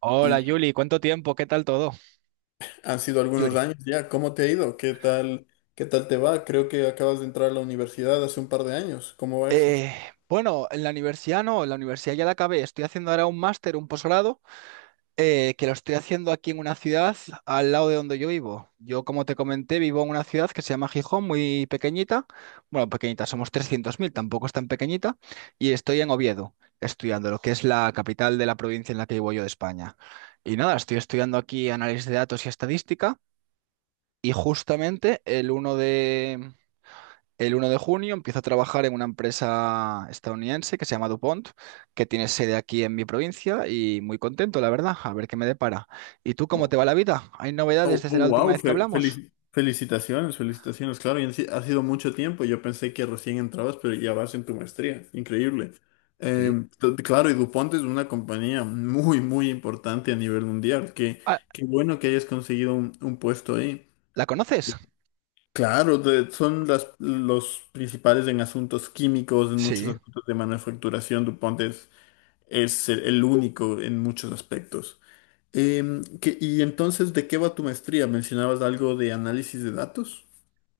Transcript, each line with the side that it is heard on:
right: Hola
left: Y
right: Yuli, ¿cuánto tiempo? ¿Qué tal todo?
left: han sido algunos
right: Yuri.
left: años ya. ¿Cómo te ha ido? ¿Qué tal? ¿Qué tal te va? Creo que acabas de entrar a la universidad hace un par de años. ¿Cómo va eso?
right: Eh, bueno, en la universidad no, en la universidad ya la acabé. Estoy haciendo ahora un máster, un posgrado, que lo estoy haciendo aquí en una ciudad al lado de donde yo vivo. Yo, como te comenté, vivo en una ciudad que se llama Gijón, muy pequeñita. Bueno, pequeñita, somos 300.000, tampoco es tan pequeñita. Y estoy en Oviedo, estudiando lo que es la capital de la provincia en la que vivo yo de España. Y nada, estoy estudiando aquí análisis de datos y estadística. Y justamente el uno de, El 1 de junio empiezo a trabajar en una empresa estadounidense que se llama DuPont, que tiene sede aquí en mi provincia y muy contento, la verdad, a ver qué me depara. ¿Y tú cómo
left: Oh,
right: te va la vida? ¿Hay novedades
left: oh,
right: desde
left: oh,
right: la última
left: wow,
right: vez que hablamos?
left: felicitaciones, felicitaciones, claro, y han si- ha sido mucho tiempo, yo pensé que recién entrabas, pero ya vas en tu maestría, increíble. Eh,
right: Sí.
left: claro, y DuPont es una compañía muy, muy importante a nivel mundial, que
right: Ah,
left: qué bueno que hayas conseguido un puesto ahí.
right: ¿la conoces?
left: Claro, son las, los principales en asuntos químicos, en muchos
right: Sí.
left: aspectos de manufacturación. DuPont es el único en muchos aspectos. Y entonces, ¿de qué va tu maestría? ¿Mencionabas algo de análisis de datos?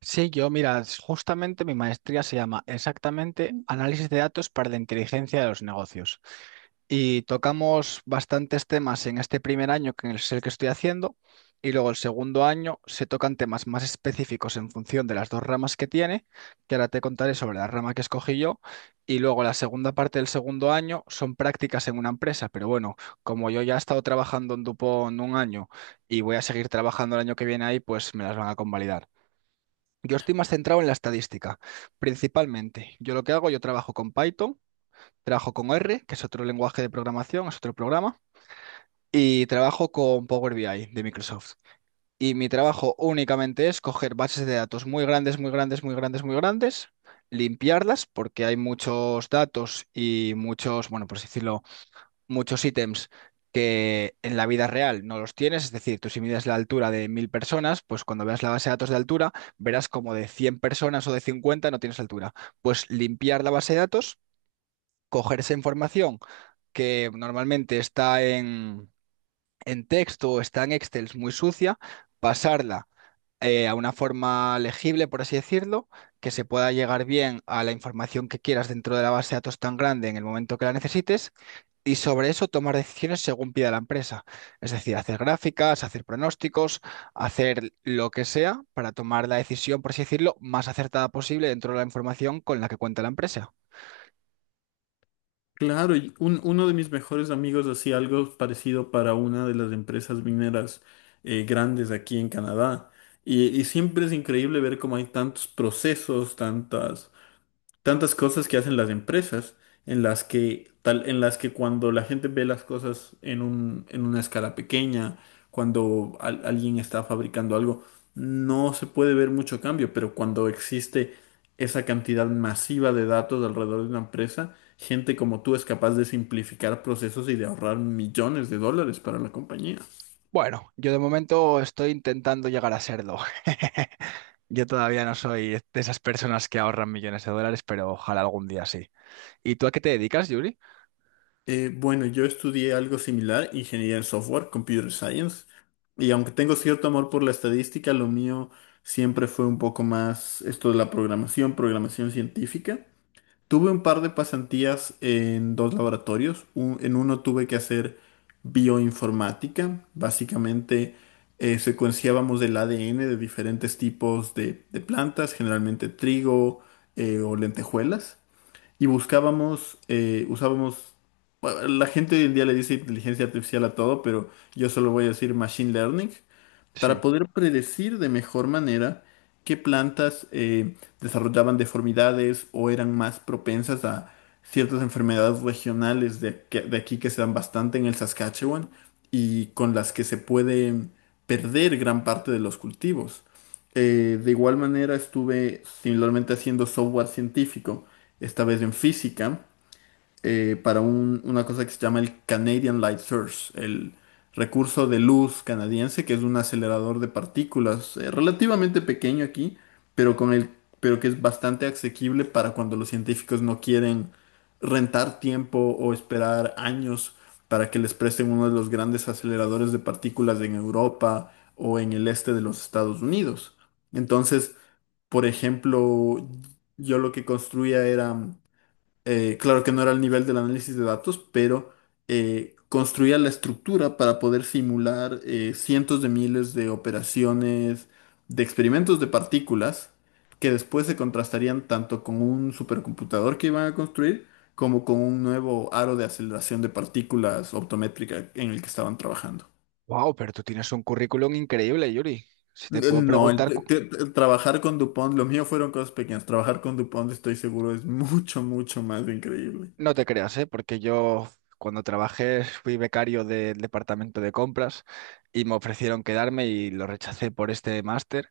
right: Sí, yo, mira, justamente mi maestría se llama exactamente Análisis de datos para la inteligencia de los negocios. Y tocamos bastantes temas en este primer año, que es el que estoy haciendo, y luego el segundo año se tocan temas más específicos en función de las dos ramas que tiene, que ahora te contaré sobre la rama que escogí yo, y luego la segunda parte del segundo año son prácticas en una empresa, pero bueno, como yo ya he estado trabajando en Dupont un año y voy a seguir trabajando el año que viene ahí, pues me las van a convalidar. Yo estoy más centrado en la estadística, principalmente. Yo lo que hago, yo trabajo con Python. Trabajo con R, que es otro lenguaje de programación, es otro programa, y trabajo con Power BI de Microsoft. Y mi trabajo únicamente es coger bases de datos muy grandes, muy grandes, muy grandes, muy grandes, limpiarlas, porque hay muchos datos y muchos, bueno, por así decirlo, muchos ítems que en la vida real no los tienes. Es decir, tú si mides la altura de 1000 personas, pues cuando veas la base de datos de altura, verás como de 100 personas o de 50 no tienes altura. Pues limpiar la base de datos, coger esa información que normalmente está en texto o está en Excel muy sucia, pasarla a una forma legible, por así decirlo, que se pueda llegar bien a la información que quieras dentro de la base de datos tan grande en el momento que la necesites y sobre eso tomar decisiones según pida la empresa. Es decir, hacer gráficas, hacer pronósticos, hacer lo que sea para tomar la decisión, por así decirlo, más acertada posible dentro de la información con la que cuenta la empresa.
left: Claro, y uno de mis mejores amigos hacía algo parecido para una de las empresas mineras grandes aquí en Canadá. Y siempre es increíble ver cómo hay tantos procesos, tantas cosas que hacen las empresas en las que cuando la gente ve las cosas en una escala pequeña, cuando alguien está fabricando algo, no se puede ver mucho cambio, pero cuando existe esa cantidad masiva de datos alrededor de una empresa, gente como tú es capaz de simplificar procesos y de ahorrar millones de dólares para la compañía.
right: Bueno, yo de momento estoy intentando llegar a serlo. Yo todavía no soy de esas personas que ahorran millones de dólares, pero ojalá algún día sí. ¿Y tú a qué te dedicas, Yuri?
left: Bueno, yo estudié algo similar, ingeniería en software, computer science, y aunque tengo cierto amor por la estadística, lo mío siempre fue un poco más esto de la programación, programación científica. Tuve un par de pasantías en dos laboratorios. En uno tuve que hacer bioinformática, básicamente secuenciábamos el ADN de diferentes tipos de plantas, generalmente trigo o lentejuelas y buscábamos, usábamos, bueno, la gente hoy en día le dice inteligencia artificial a todo, pero yo solo voy a decir machine learning,
right: Sí.
left: para poder predecir de mejor manera qué plantas desarrollaban deformidades o eran más propensas a ciertas enfermedades regionales de aquí que se dan bastante en el Saskatchewan y con las que se puede perder gran parte de los cultivos. De igual manera estuve similarmente haciendo software científico, esta vez en física para una cosa que se llama el Canadian Light Source, el recurso de luz canadiense, que es un acelerador de partículas relativamente pequeño aquí, pero con el, pero que es bastante asequible para cuando los científicos no quieren rentar tiempo o esperar años para que les presten uno de los grandes aceleradores de partículas en Europa o en el este de los Estados Unidos. Entonces, por ejemplo, yo lo que construía era claro que no era el nivel del análisis de datos, pero construía la estructura para poder simular cientos de miles de operaciones, de experimentos de partículas, que después se contrastarían tanto con un supercomputador que iban a construir, como con un nuevo aro de aceleración de partículas optométrica en el que estaban trabajando.
right: Wow, pero tú tienes un currículum increíble, Yuri. Si te puedo
left: No, el,
right: preguntar,
left: te-
right: cu-
left: te- te- trabajar con DuPont, lo mío fueron cosas pequeñas. Trabajar con DuPont, estoy seguro, es mucho, mucho más increíble.
right: No te creas, ¿eh? Porque yo cuando trabajé fui becario del departamento de compras y me ofrecieron quedarme y lo rechacé por este máster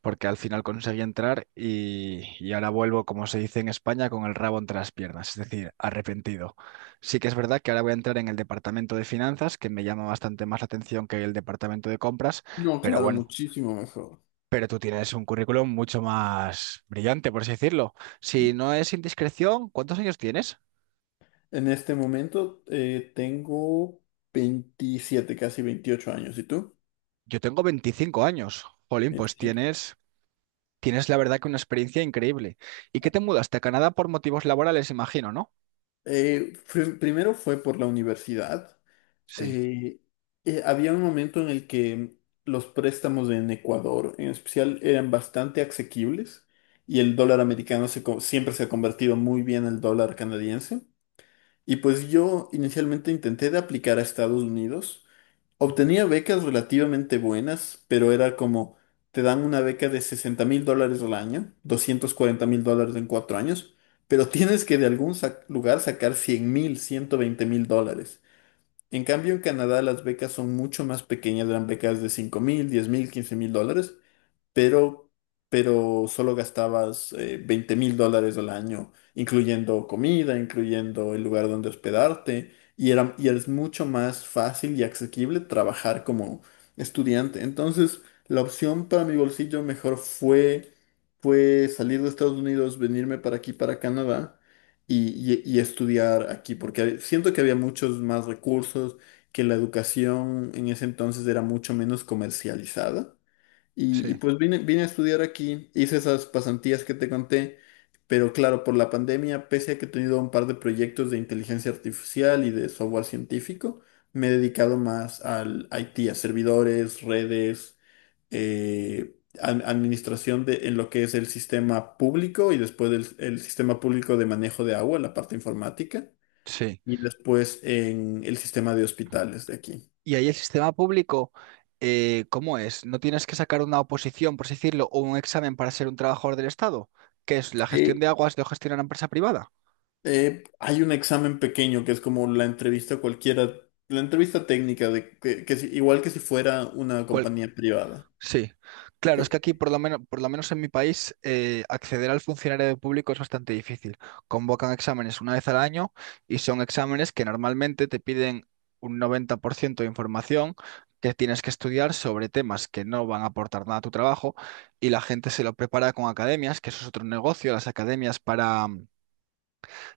right: porque al final conseguí entrar y ahora vuelvo, como se dice en España, con el rabo entre las piernas, es decir, arrepentido. Sí que es verdad que ahora voy a entrar en el departamento de finanzas, que me llama bastante más la atención que el departamento de compras,
left: No,
right: pero
left: claro,
right: bueno.
left: muchísimo mejor.
right: Pero tú tienes un currículum mucho más brillante, por así decirlo. Si no es indiscreción, ¿cuántos años tienes?
left: En este momento tengo 27, casi 28 años. ¿Y tú?
right: Yo tengo 25 años. Jolín, pues
left: 25.
right: tienes, tienes la verdad que una experiencia increíble. ¿Y qué te mudaste a Canadá por motivos laborales, imagino, ¿no?
left: Primero fue por la universidad.
right: Sí,
left: Eh, Había un momento en el que los préstamos en Ecuador, en especial, eran bastante asequibles y el dólar americano siempre se ha convertido muy bien al dólar canadiense. Y pues yo inicialmente intenté de aplicar a Estados Unidos. Obtenía becas relativamente buenas, pero era como, te dan una beca de 60.000 dólares al año, 240.000 dólares en 4 años, pero tienes que de algún lugar sacar 100.000, 120.000 dólares. En cambio, en Canadá las becas son mucho más pequeñas, eran becas de 5.000, 10.000, 15.000 dólares, pero, pero solo gastabas 20.000 dólares al año, incluyendo comida, incluyendo el lugar donde hospedarte, y era, y es mucho más fácil y asequible trabajar como estudiante. Entonces, la opción para mi bolsillo mejor fue salir de Estados Unidos, venirme para aquí, para Canadá. Y estudiar aquí, porque siento que había muchos más recursos, que la educación en ese entonces era mucho menos comercializada. Y
right: sí,
left: pues vine a estudiar aquí, hice esas pasantías que te conté, pero claro, por la pandemia, pese a que he tenido un par de proyectos de inteligencia artificial y de software científico, me he dedicado más al IT, a servidores, redes, administración de, en lo que es el sistema público y después el sistema público de manejo de agua, la parte informática,
right: sí.
left: y después en el sistema de hospitales de aquí.
right: ¿Y ahí el sistema público, cómo es? ¿No tienes que sacar una oposición, por así decirlo, o un examen para ser un trabajador del Estado? ¿Qué es la gestión
left: Eh,
right: de aguas lo gestiona una empresa privada?
left: Hay un examen pequeño que es como la entrevista cualquiera, la entrevista técnica de que si- igual que si fuera una
right: ¿Cuál?
left: compañía privada.
right: Sí, claro, es
left: Sí,
right: que aquí, por lo menos en mi país, acceder al funcionario público es bastante difícil. Convocan exámenes una vez al año y son exámenes que normalmente te piden un 90% de información que tienes que estudiar sobre temas que no van a aportar nada a tu trabajo y la gente se lo prepara con academias, que eso es otro negocio, las academias para,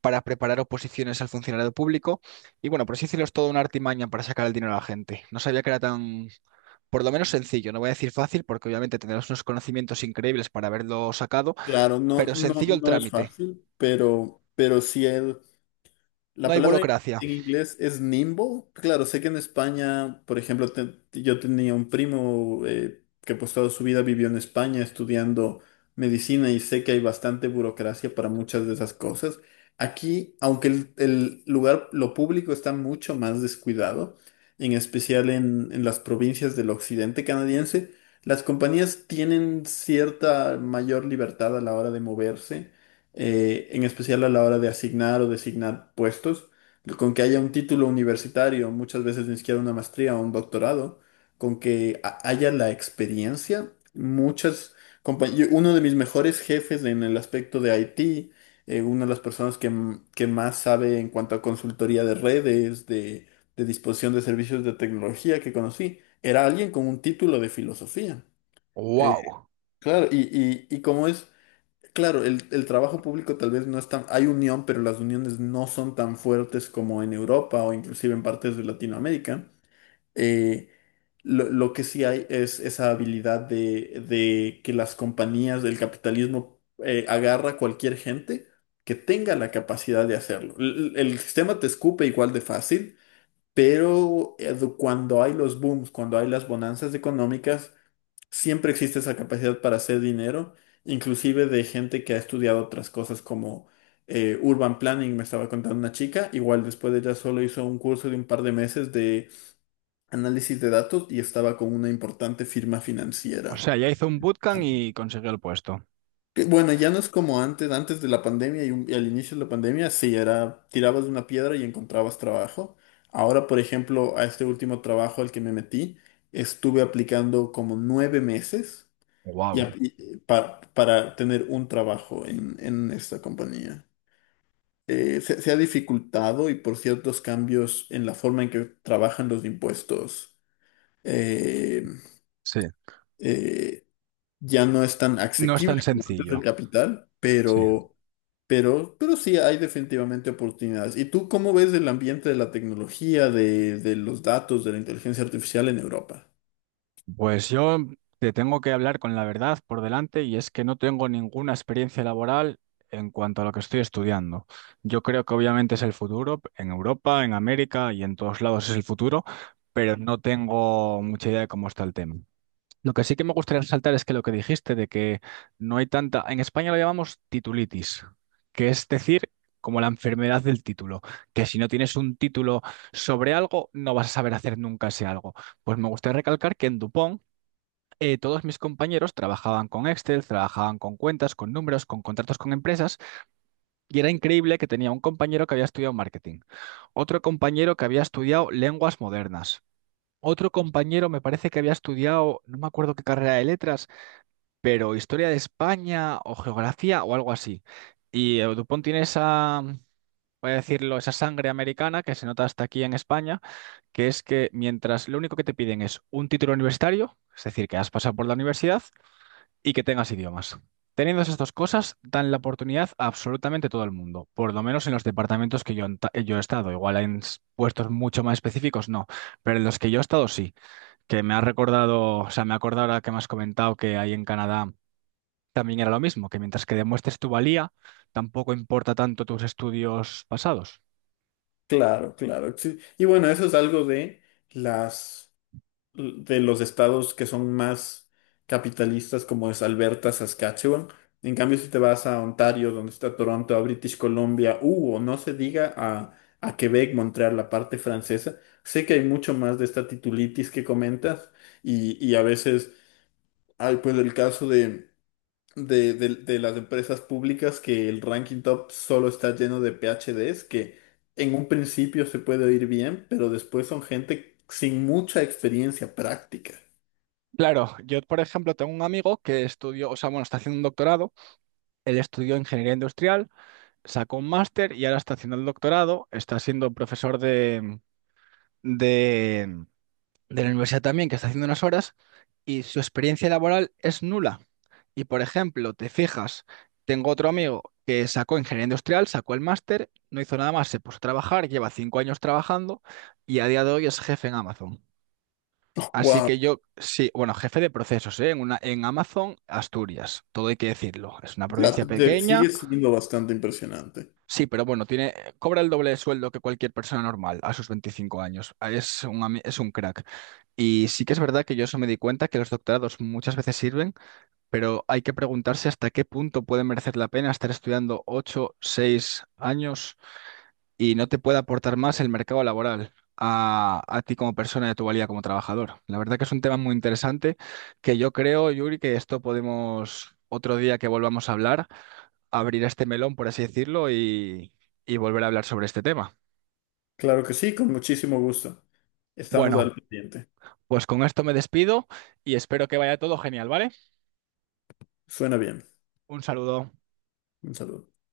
right: para preparar oposiciones al funcionario público. Y bueno, por así decirlo, es toda una artimaña para sacar el dinero a la gente. No sabía que era tan, por lo menos sencillo, no voy a decir fácil porque obviamente tendrás unos conocimientos increíbles para haberlo sacado,
left: claro, no,
right: pero
left: no,
right: sencillo el
left: no es
right: trámite,
left: fácil, pero sí es.
right: no
left: La
right: hay
left: palabra
right: burocracia.
left: en inglés es nimbo. Claro, sé que en España, por ejemplo, yo tenía un primo que pues toda su vida vivió en España estudiando medicina y sé que hay bastante burocracia para muchas de esas cosas. Aquí, aunque el lugar, lo público está mucho más descuidado, en especial en las provincias del occidente canadiense, las compañías tienen cierta mayor libertad a la hora de moverse en especial a la hora de asignar o designar puestos, con que haya un título universitario, muchas veces ni siquiera una maestría o un doctorado, con que haya la experiencia. Uno de mis mejores jefes en el aspecto de IT, una de las personas que, que más sabe en cuanto a consultoría de redes, de disposición de servicios de tecnología que conocí, era alguien con un título de filosofía. Eh,
right: Wow.
left: claro, y, y como es. Claro, el trabajo público tal vez no es tan. Hay unión, pero las uniones no son tan fuertes como en Europa o inclusive en partes de Latinoamérica. Eh, lo que sí hay es esa habilidad de que las compañías del capitalismo agarra a cualquier gente que tenga la capacidad de hacerlo. El sistema te escupe igual de fácil, pero cuando hay los booms, cuando hay las bonanzas económicas siempre existe esa capacidad para hacer dinero, inclusive de gente que ha estudiado otras cosas como Urban Planning, me estaba contando una chica, igual después de ella solo hizo un curso de un par de meses de análisis de datos y estaba con una importante firma
right: O
left: financiera.
right: sea, ya hizo un bootcamp y consiguió el puesto.
left: Bueno, ya no es como antes, antes de la pandemia y al inicio de la pandemia, sí, era, tirabas de una piedra y encontrabas trabajo. Ahora, por ejemplo, a este último trabajo al que me metí, estuve aplicando como 9 meses
right: Wow.
left: para tener un trabajo en esta compañía. Se ha dificultado y por ciertos cambios en la forma en que trabajan los impuestos, eh,
right: Sí.
left: eh, ya no es tan
right: No es
left: asequible
right: tan
left: como antes
right: sencillo.
left: del capital,
right: Sí.
left: pero sí hay definitivamente oportunidades. ¿Y tú cómo ves el ambiente de la tecnología, de los datos, de la inteligencia artificial en Europa?
right: Pues yo te tengo que hablar con la verdad por delante y es que no tengo ninguna experiencia laboral en cuanto a lo que estoy estudiando. Yo creo que obviamente es el futuro, en Europa, en América y en todos lados es el futuro, pero no tengo mucha idea de cómo está el tema. Lo que sí que me gustaría resaltar es que lo que dijiste de que no hay tanta, en España lo llamamos titulitis, que es decir, como la enfermedad del título, que si no tienes un título sobre algo, no vas a saber hacer nunca ese algo. Pues me gustaría recalcar que en Dupont todos mis compañeros trabajaban con Excel, trabajaban con cuentas, con números, con contratos con empresas, y era increíble que tenía un compañero que había estudiado marketing, otro compañero que había estudiado lenguas modernas. Otro compañero me parece que había estudiado, no me acuerdo qué carrera de letras, pero historia de España o geografía o algo así. Y Dupont tiene esa, voy a decirlo, esa sangre americana que se nota hasta aquí en España, que es que mientras lo único que te piden es un título universitario, es decir, que has pasado por la universidad y que tengas idiomas. Teniendo esas dos cosas, dan la oportunidad a absolutamente todo el mundo, por lo menos en los departamentos que yo, yo he estado. Igual en puestos mucho más específicos, no, pero en los que yo he estado sí, que me ha recordado, o sea, me ha acordado ahora que me has comentado que hay en Canadá también era lo mismo, que mientras que demuestres tu valía, tampoco importa tanto tus estudios pasados.
left: Claro, claro. Sí. Y bueno, eso es algo las... de los estados que son más capitalistas, como es Alberta, Saskatchewan. En cambio, si te vas a Ontario, donde está Toronto, a British Columbia, o no se diga a, Quebec, Montreal, la parte francesa, sé que hay mucho más de esta titulitis que comentas y a veces hay pues el caso de las empresas públicas que el ranking top solo está lleno de PhDs que en un principio se puede oír bien, pero después son gente sin mucha experiencia práctica.
right: Claro, yo por ejemplo tengo un amigo que estudió, o sea, bueno, está haciendo un doctorado, él estudió ingeniería industrial, sacó un máster y ahora está haciendo el doctorado, está siendo profesor de de la universidad también, que está haciendo unas horas, y su experiencia laboral es nula. Y por ejemplo, te fijas, tengo otro amigo que sacó ingeniería industrial, sacó el máster, no hizo nada más, se puso a trabajar, lleva 5 años trabajando y a día de hoy es jefe en Amazon. Así
left: Wow,
right: que yo, sí, bueno, jefe de procesos, ¿eh? En Amazon, Asturias, todo hay que decirlo. Es una provincia
left: sigue
right: pequeña.
left: siendo bastante impresionante.
right: Sí, pero bueno, tiene, cobra el doble de sueldo que cualquier persona normal a sus 25 años. Ah, Es un crack. Y sí que es verdad que yo eso me di cuenta, que los doctorados muchas veces sirven, pero hay que preguntarse hasta qué punto puede merecer la pena estar estudiando 8, 6 años y no te puede aportar más el mercado laboral a ti como persona y a tu valía como trabajador. La verdad que es un tema muy interesante que yo creo, Yuri, que esto podemos otro día que volvamos a hablar abrir este melón, por así decirlo, y volver a hablar sobre este tema.
left: Claro que sí, con muchísimo gusto. Estamos
right: Bueno,
left: al pendiente.
right: pues con esto me despido y espero que vaya todo genial, ¿vale?
left: Suena bien.
right: Un saludo.
left: Un saludo.